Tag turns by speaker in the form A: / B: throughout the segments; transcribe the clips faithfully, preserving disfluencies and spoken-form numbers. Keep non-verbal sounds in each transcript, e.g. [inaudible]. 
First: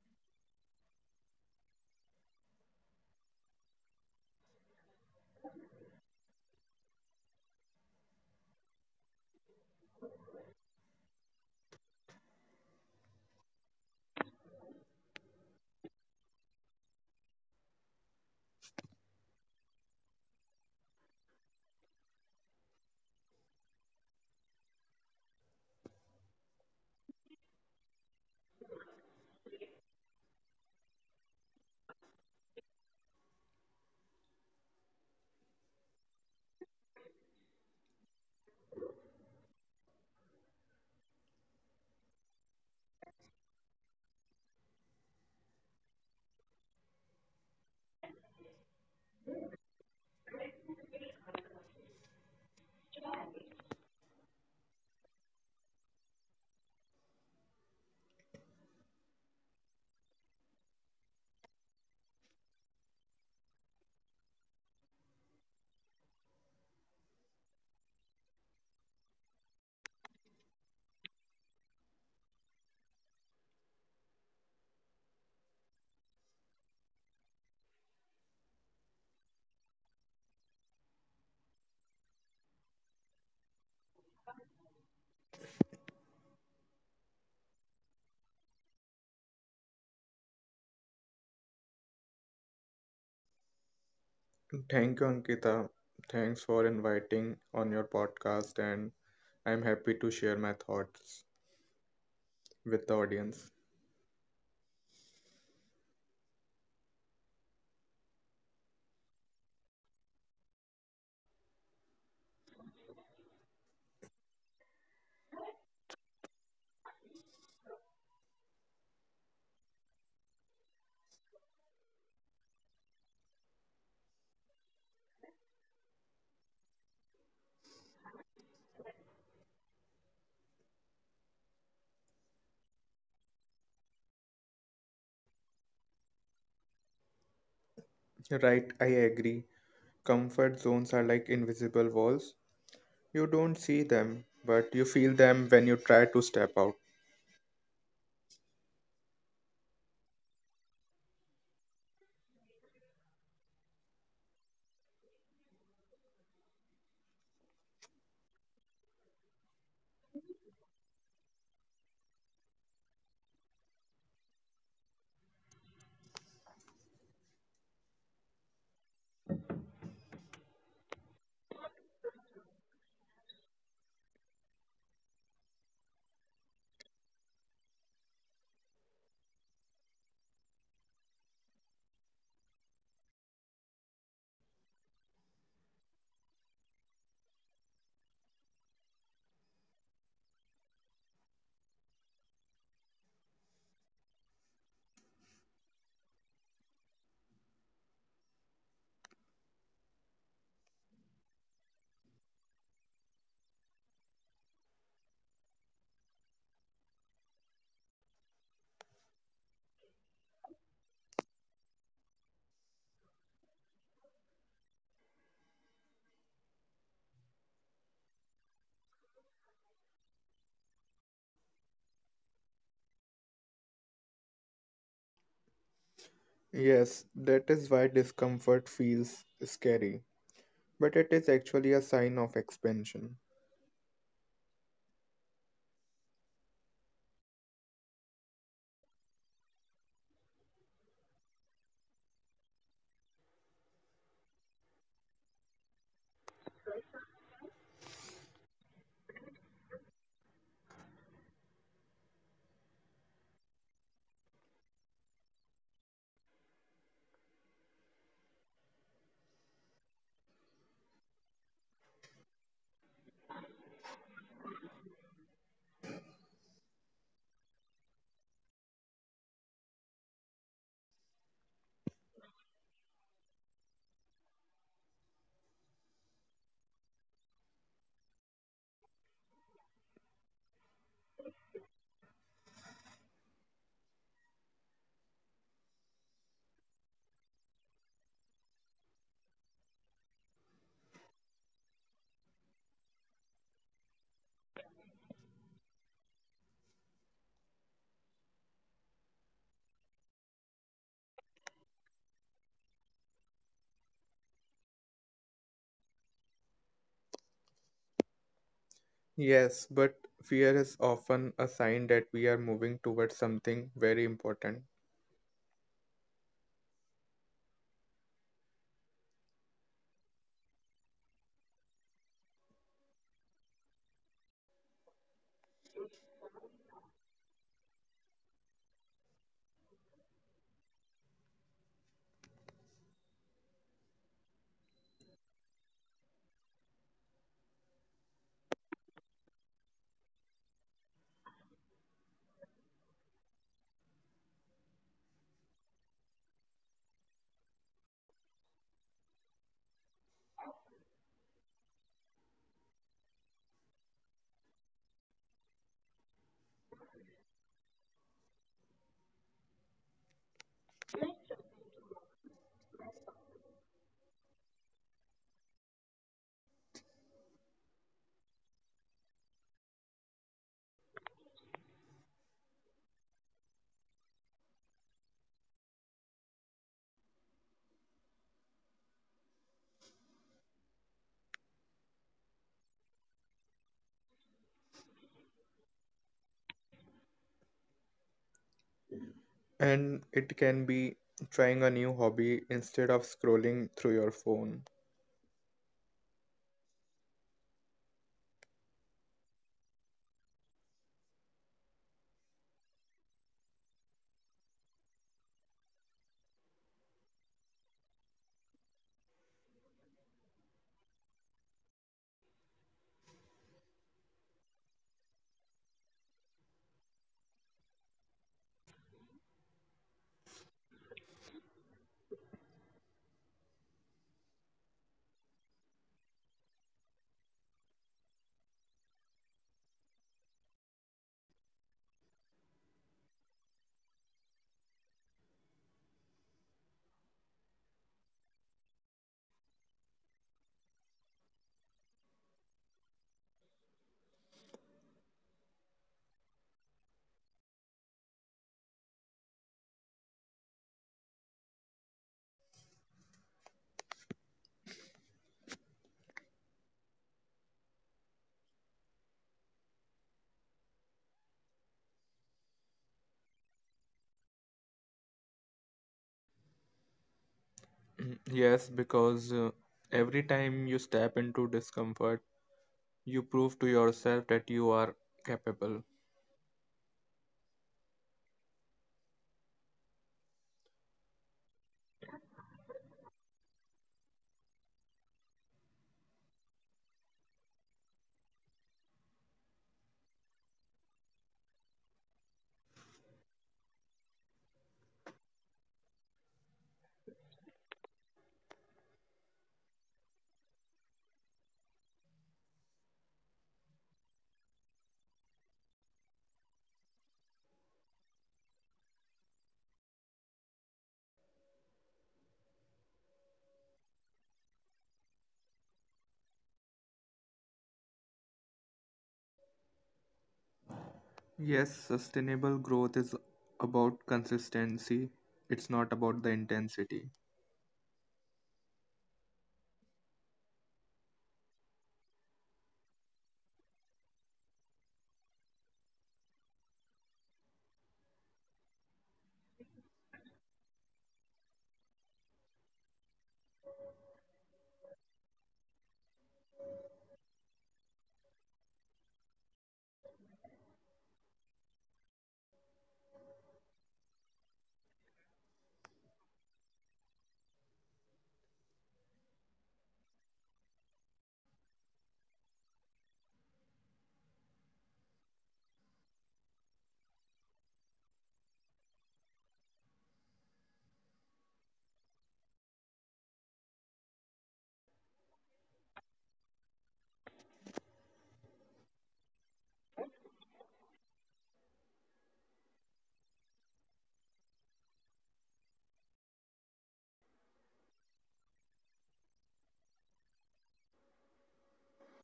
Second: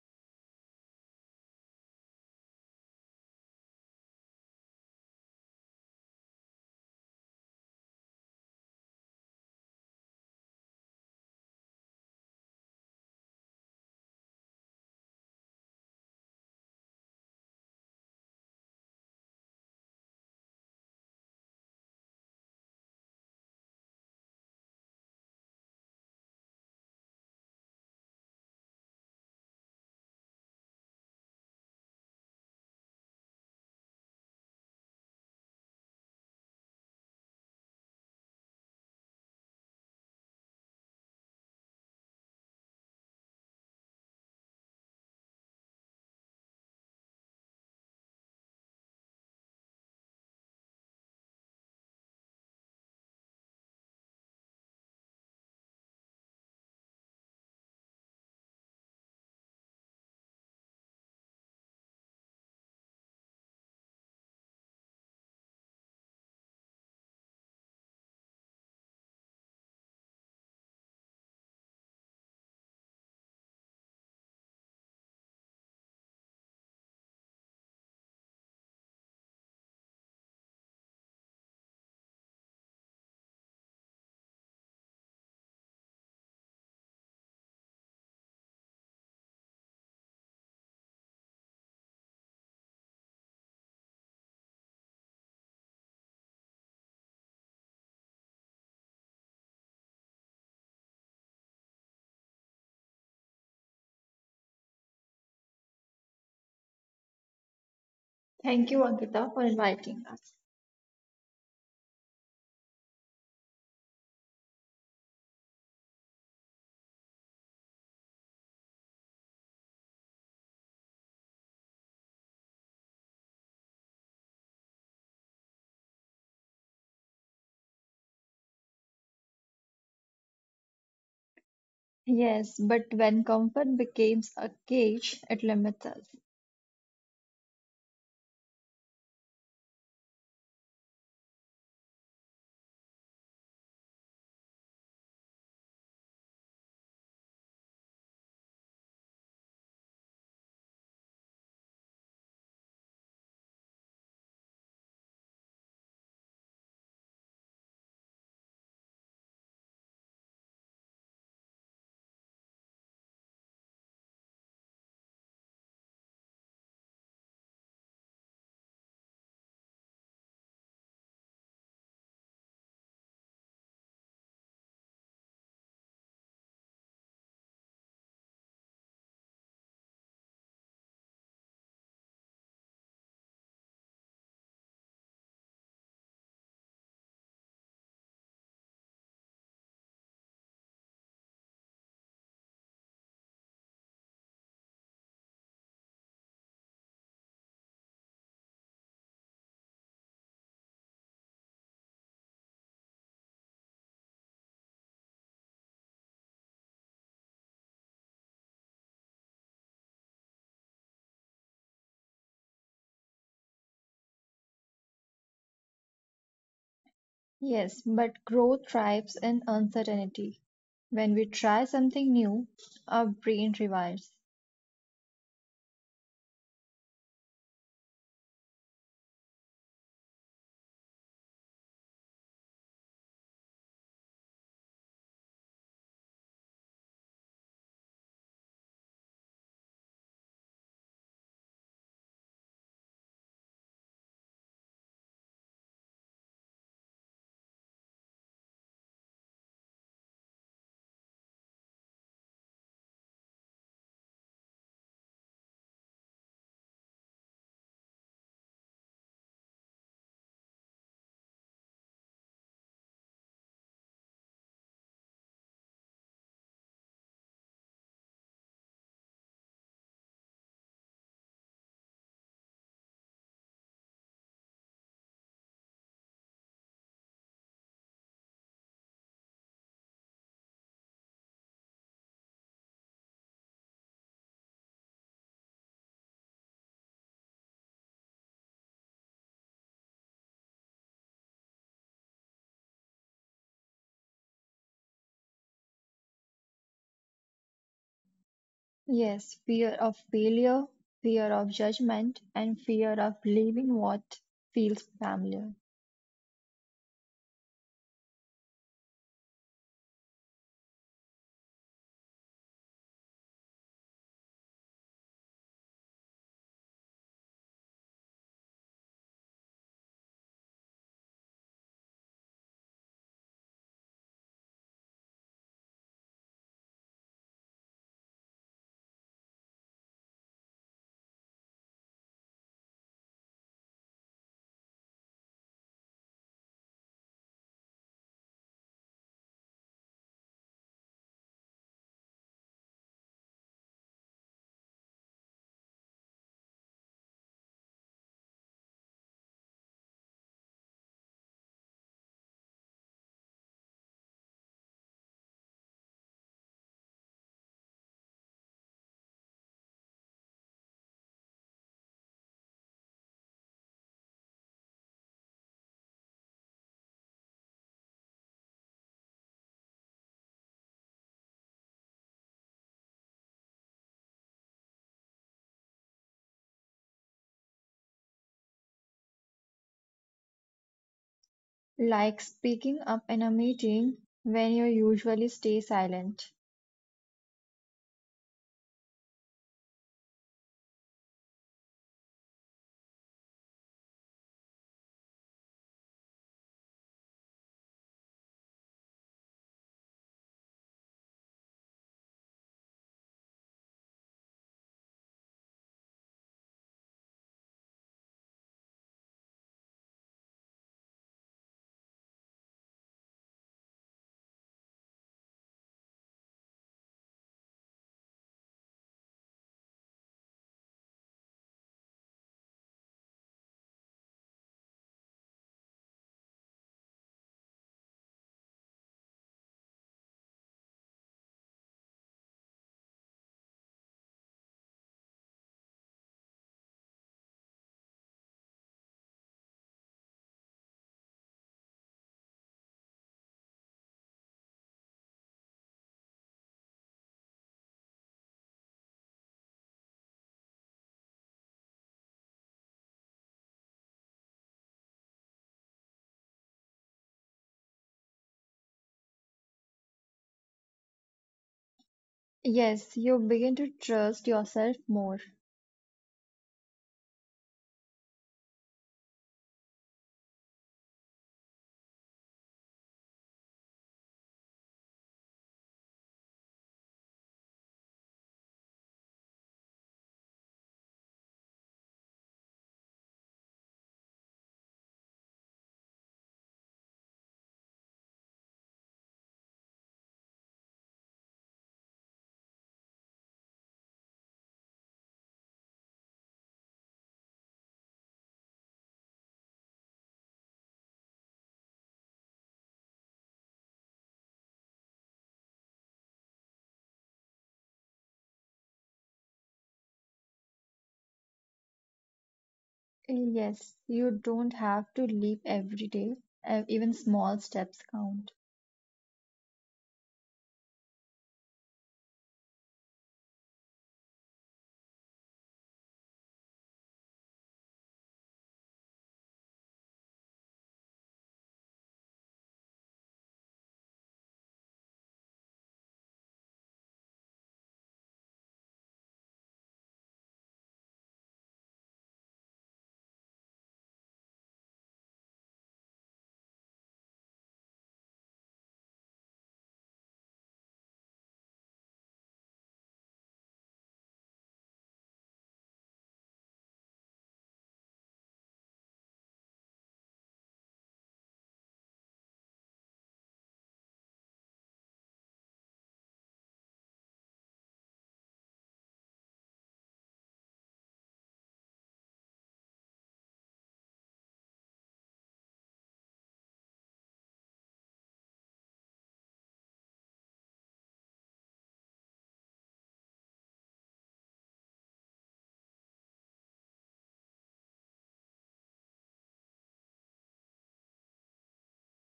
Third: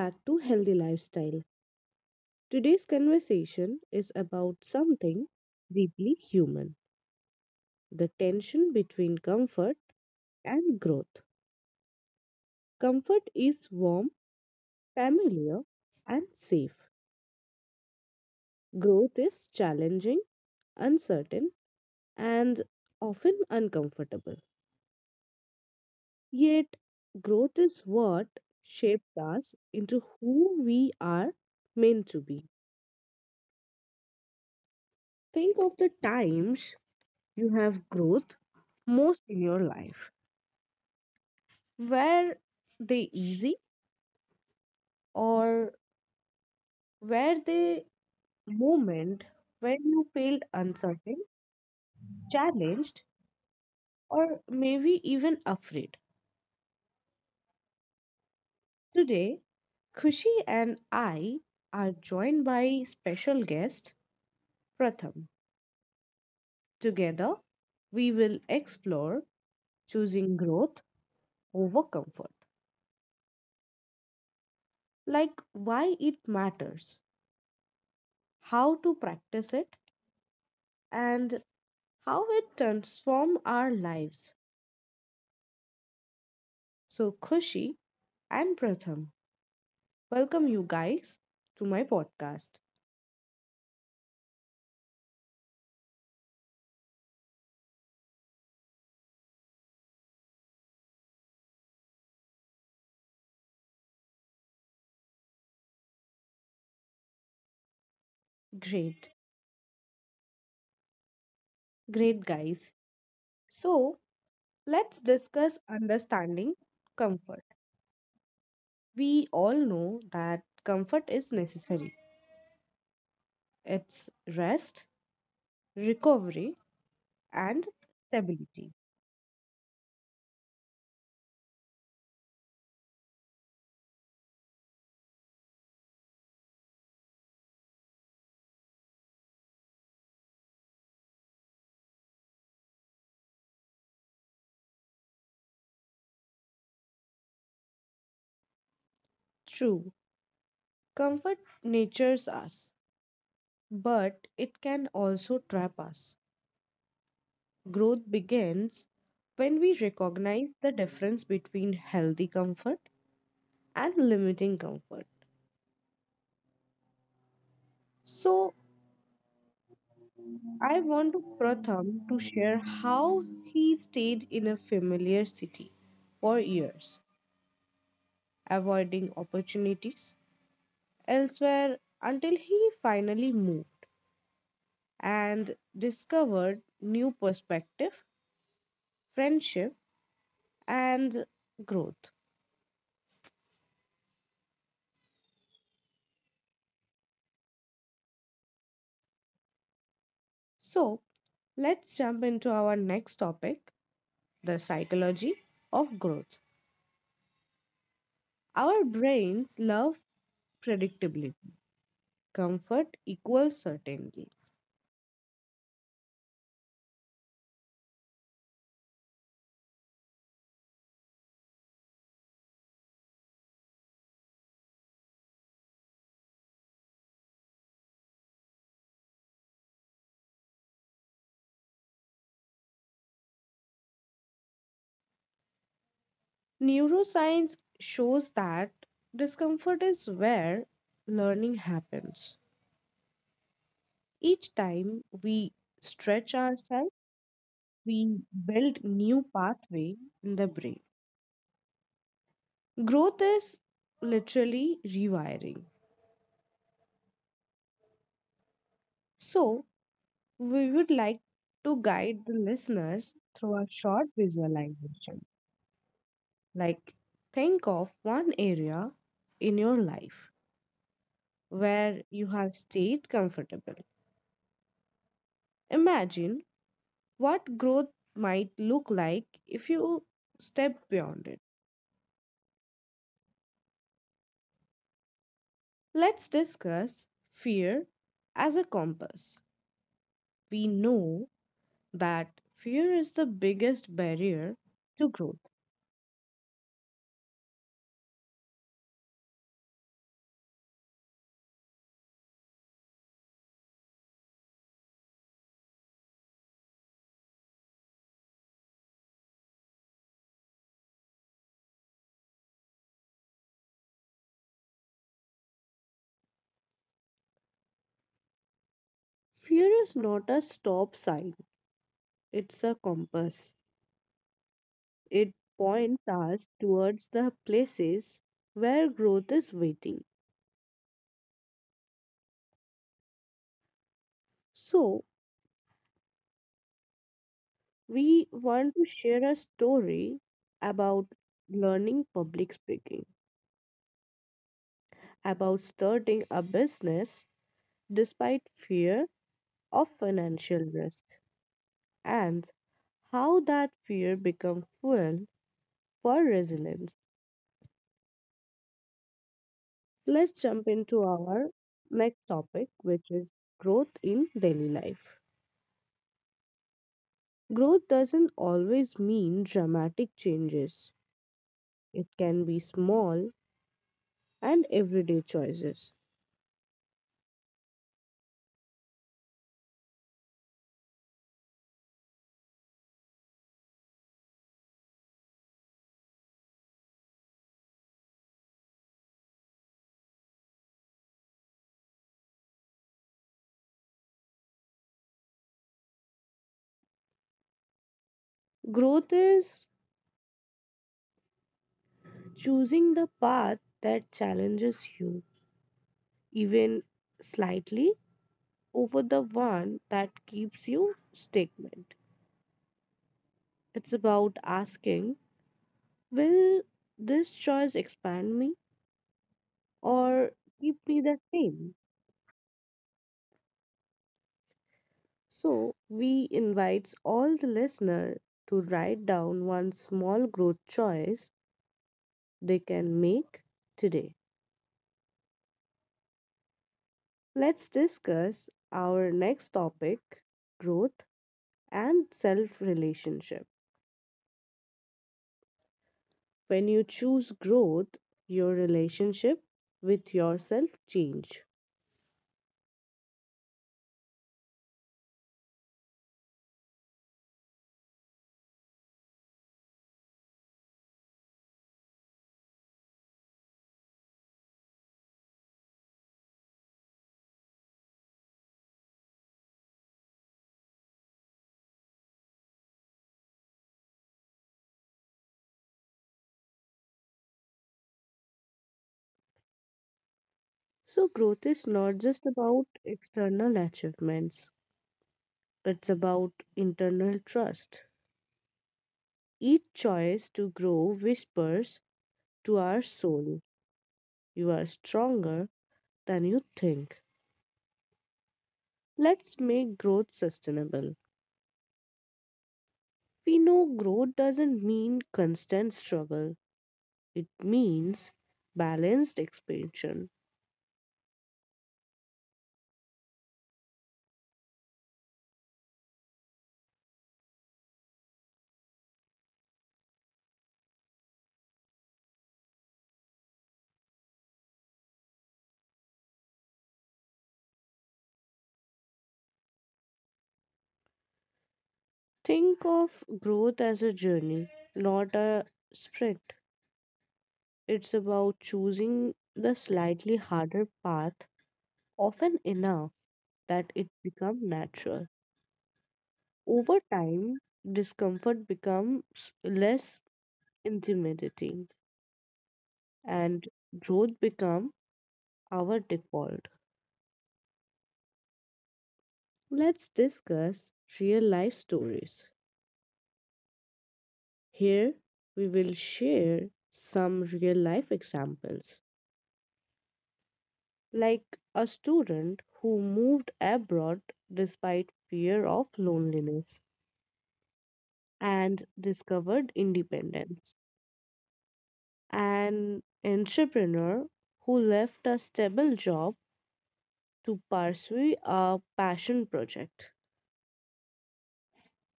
A: back to Healthy Lifestyle. Today's conversation is about something deeply human, the tension between comfort and growth. Comfort is warm, familiar, and safe. Growth is challenging, uncertain, and often uncomfortable. Yet, growth is what shapes us into who we are meant to be. Think of the times you have growth most in your life. Were they easy, or were they moment when you felt uncertain, challenged, or maybe even afraid? Today, Khushi and I are joined by special guest Pratham. Together, we will explore choosing growth over comfort, like why it matters, how to practice it, and how it transforms our lives. So, Khushi, I'm Pratham. Welcome you guys to my podcast.
B: Thank you, Ankita. Thanks for inviting on your podcast, and I'm happy to share my thoughts with the audience.
C: Thank you,
A: Great,
C: Ankita, for inviting us.
A: great guys. So, let's discuss understanding comfort. We all know that comfort is necessary, it's rest, recovery, and stability.
C: Yes, but when comfort becomes a cage, it limits us.
B: Right, I agree. Comfort zones are like invisible walls. You don't see them, but you feel them when you try to step out.
A: True, comfort nurtures us, but it can also trap us. Growth begins when we recognize the difference between healthy comfort and limiting comfort. So I want Pratham to share how he stayed in a familiar city for years, avoiding opportunities elsewhere until he finally moved and discovered new perspective, friendship and growth. So let's jump into our next topic, the psychology of growth. Our brains love predictability. Comfort equals certainty.
C: Yes, but growth thrives in uncertainty. When we try something new, our brain rewires.
B: Yes, that is why discomfort feels scary, but it is actually a sign of expansion.
A: Neuroscience shows that discomfort is where learning happens. Each time we stretch ourselves, we build new pathway in the brain. Growth is literally rewiring. So, we would like to guide the listeners through a short visualization. Like think of one area in your life where you have stayed comfortable. Imagine what growth might look like if you step beyond it. Let's discuss fear as a compass. We know that fear is the biggest barrier to growth.
C: Yes, fear of failure, fear of judgment, and fear of leaving what feels familiar.
B: Yes, but fear is often a sign that we are moving towards something very important.
A: Fear is not a stop sign, it's a compass. It points us towards the places where growth is waiting. So, we want to share a story about learning public speaking, about starting a business despite fear of financial risk and how that fear becomes fuel for resilience. Let's jump into our next topic, which is growth in daily life. Growth doesn't always mean dramatic changes, it can be small and everyday choices.
C: Like speaking up in a meeting when you usually stay silent.
B: And it can be trying a new hobby instead of scrolling through your phone.
A: Growth is choosing the path that challenges you, even slightly, over the one that keeps you stagnant. It's about asking, will this choice expand me or keep me the same? So, we invite all the listener to write down one small growth choice they can make today. Let's discuss our next topic, growth and self relationship. When you choose growth, your relationship with yourself change.
C: Yes, you begin to trust yourself more.
B: [clears throat] Yes, because uh, every time you step into discomfort, you prove to yourself that you are capable.
A: So, growth is not just about external achievements, it's about internal trust. Each choice to grow whispers to our soul, you are stronger than you think. Let's make growth sustainable. We know growth doesn't mean constant struggle, it means balanced expansion.
C: Yes, you don't have to leap every day. Uh, Even small steps count.
B: Yes, sustainable growth is about consistency, it's not about the intensity.
A: Think of growth as a journey, not a sprint. It's about choosing the slightly harder path often enough that it becomes natural. Over time, discomfort becomes less intimidating and growth becomes our default. Let's discuss real life stories. Here, we will share some real life examples, like a student who moved abroad despite fear of loneliness and discovered independence, an entrepreneur who left a stable job to pursue a passion project,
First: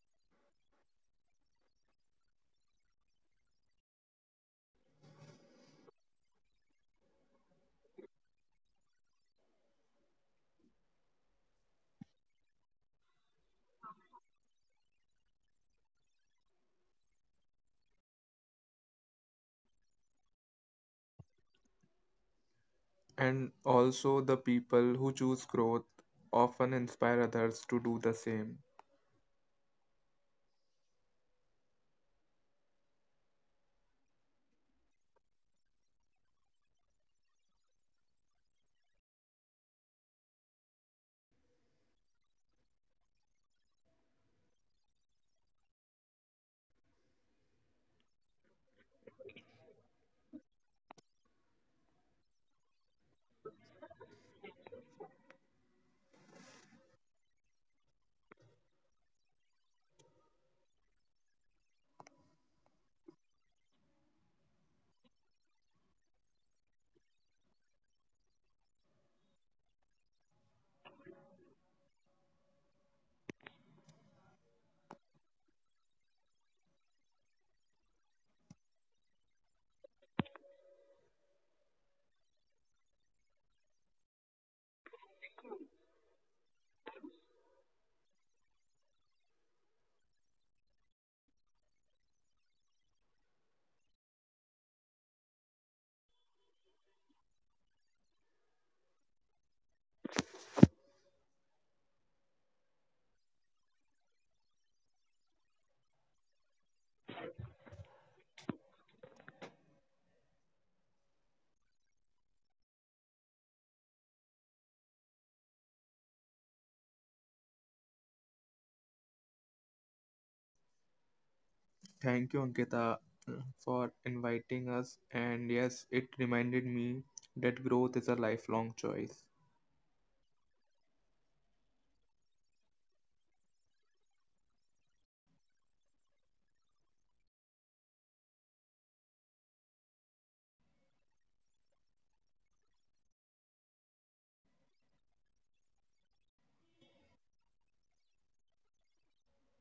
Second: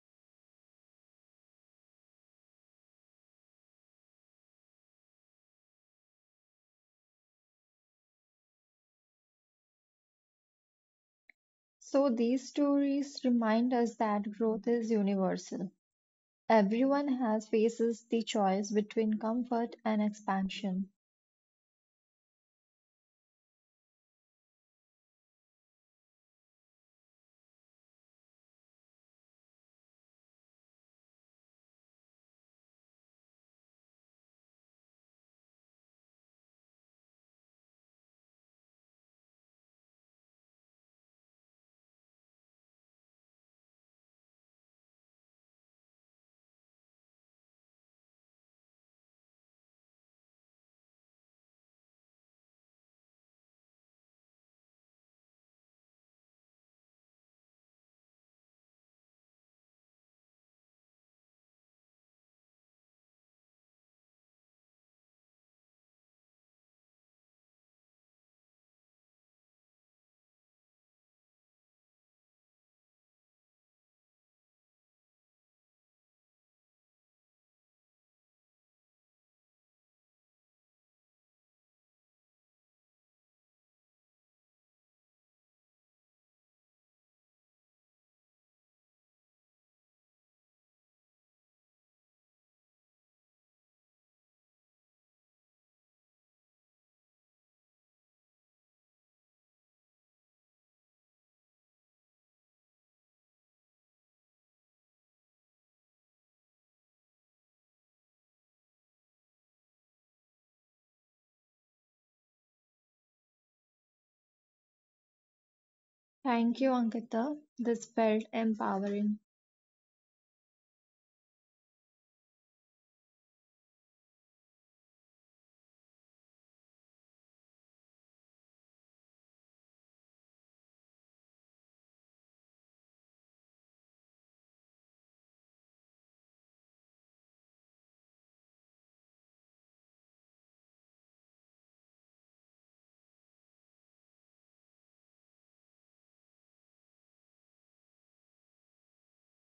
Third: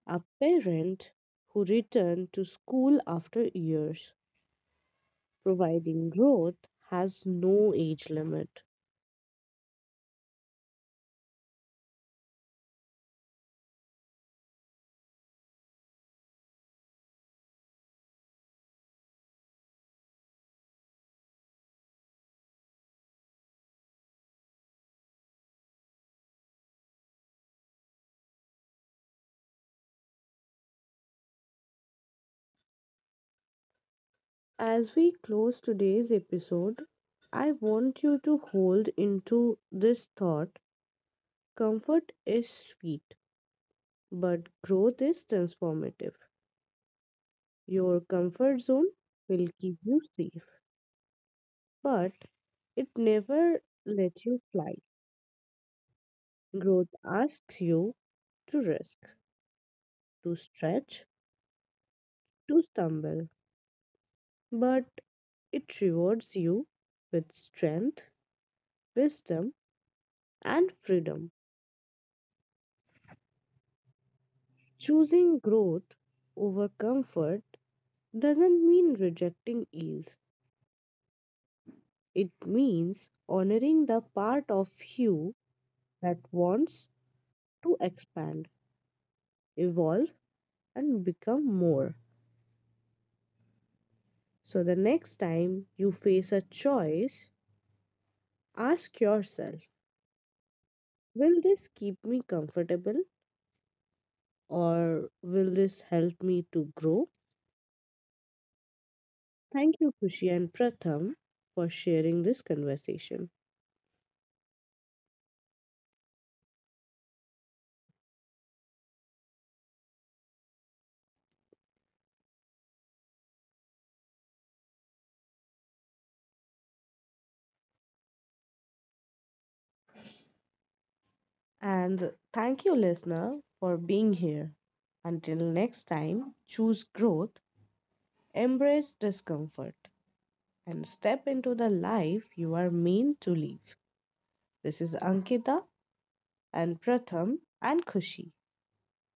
A: a parent who returned to school after years, providing growth has no age limit.
C: So these stories remind us that growth is universal. Everyone has faces the choice between comfort and expansion.
B: And also, the people who choose growth often inspire others to do the same.
A: As we close today's episode, I want you to hold into this thought, comfort is sweet, but growth is transformative. Your comfort zone will keep you safe, but it never lets you fly. Growth asks you to risk, to stretch, to stumble, but it rewards you with strength, wisdom, and freedom. Choosing growth over comfort doesn't mean rejecting ease, it means honoring the part of you that wants to expand, evolve, and become more. So the next time you face a choice, ask yourself, will this keep me comfortable or will this help me to grow? Thank you, Kushi and Pratham, for sharing this conversation.
C: Thank you, Ankita. This felt empowering.
B: Thank you, Ankita, for inviting us. And yes, it reminded me that growth is a lifelong choice.
A: And thank you, listener, for being here. Until next time, choose growth, embrace discomfort, and step into the life you are meant to live. This is Ankita and Pratham and Kushi,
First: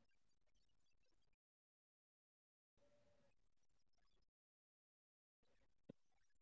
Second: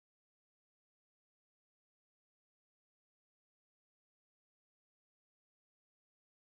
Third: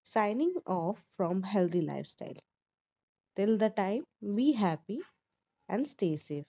A: signing off from Healthy Lifestyle. Till the time, be happy and stay safe.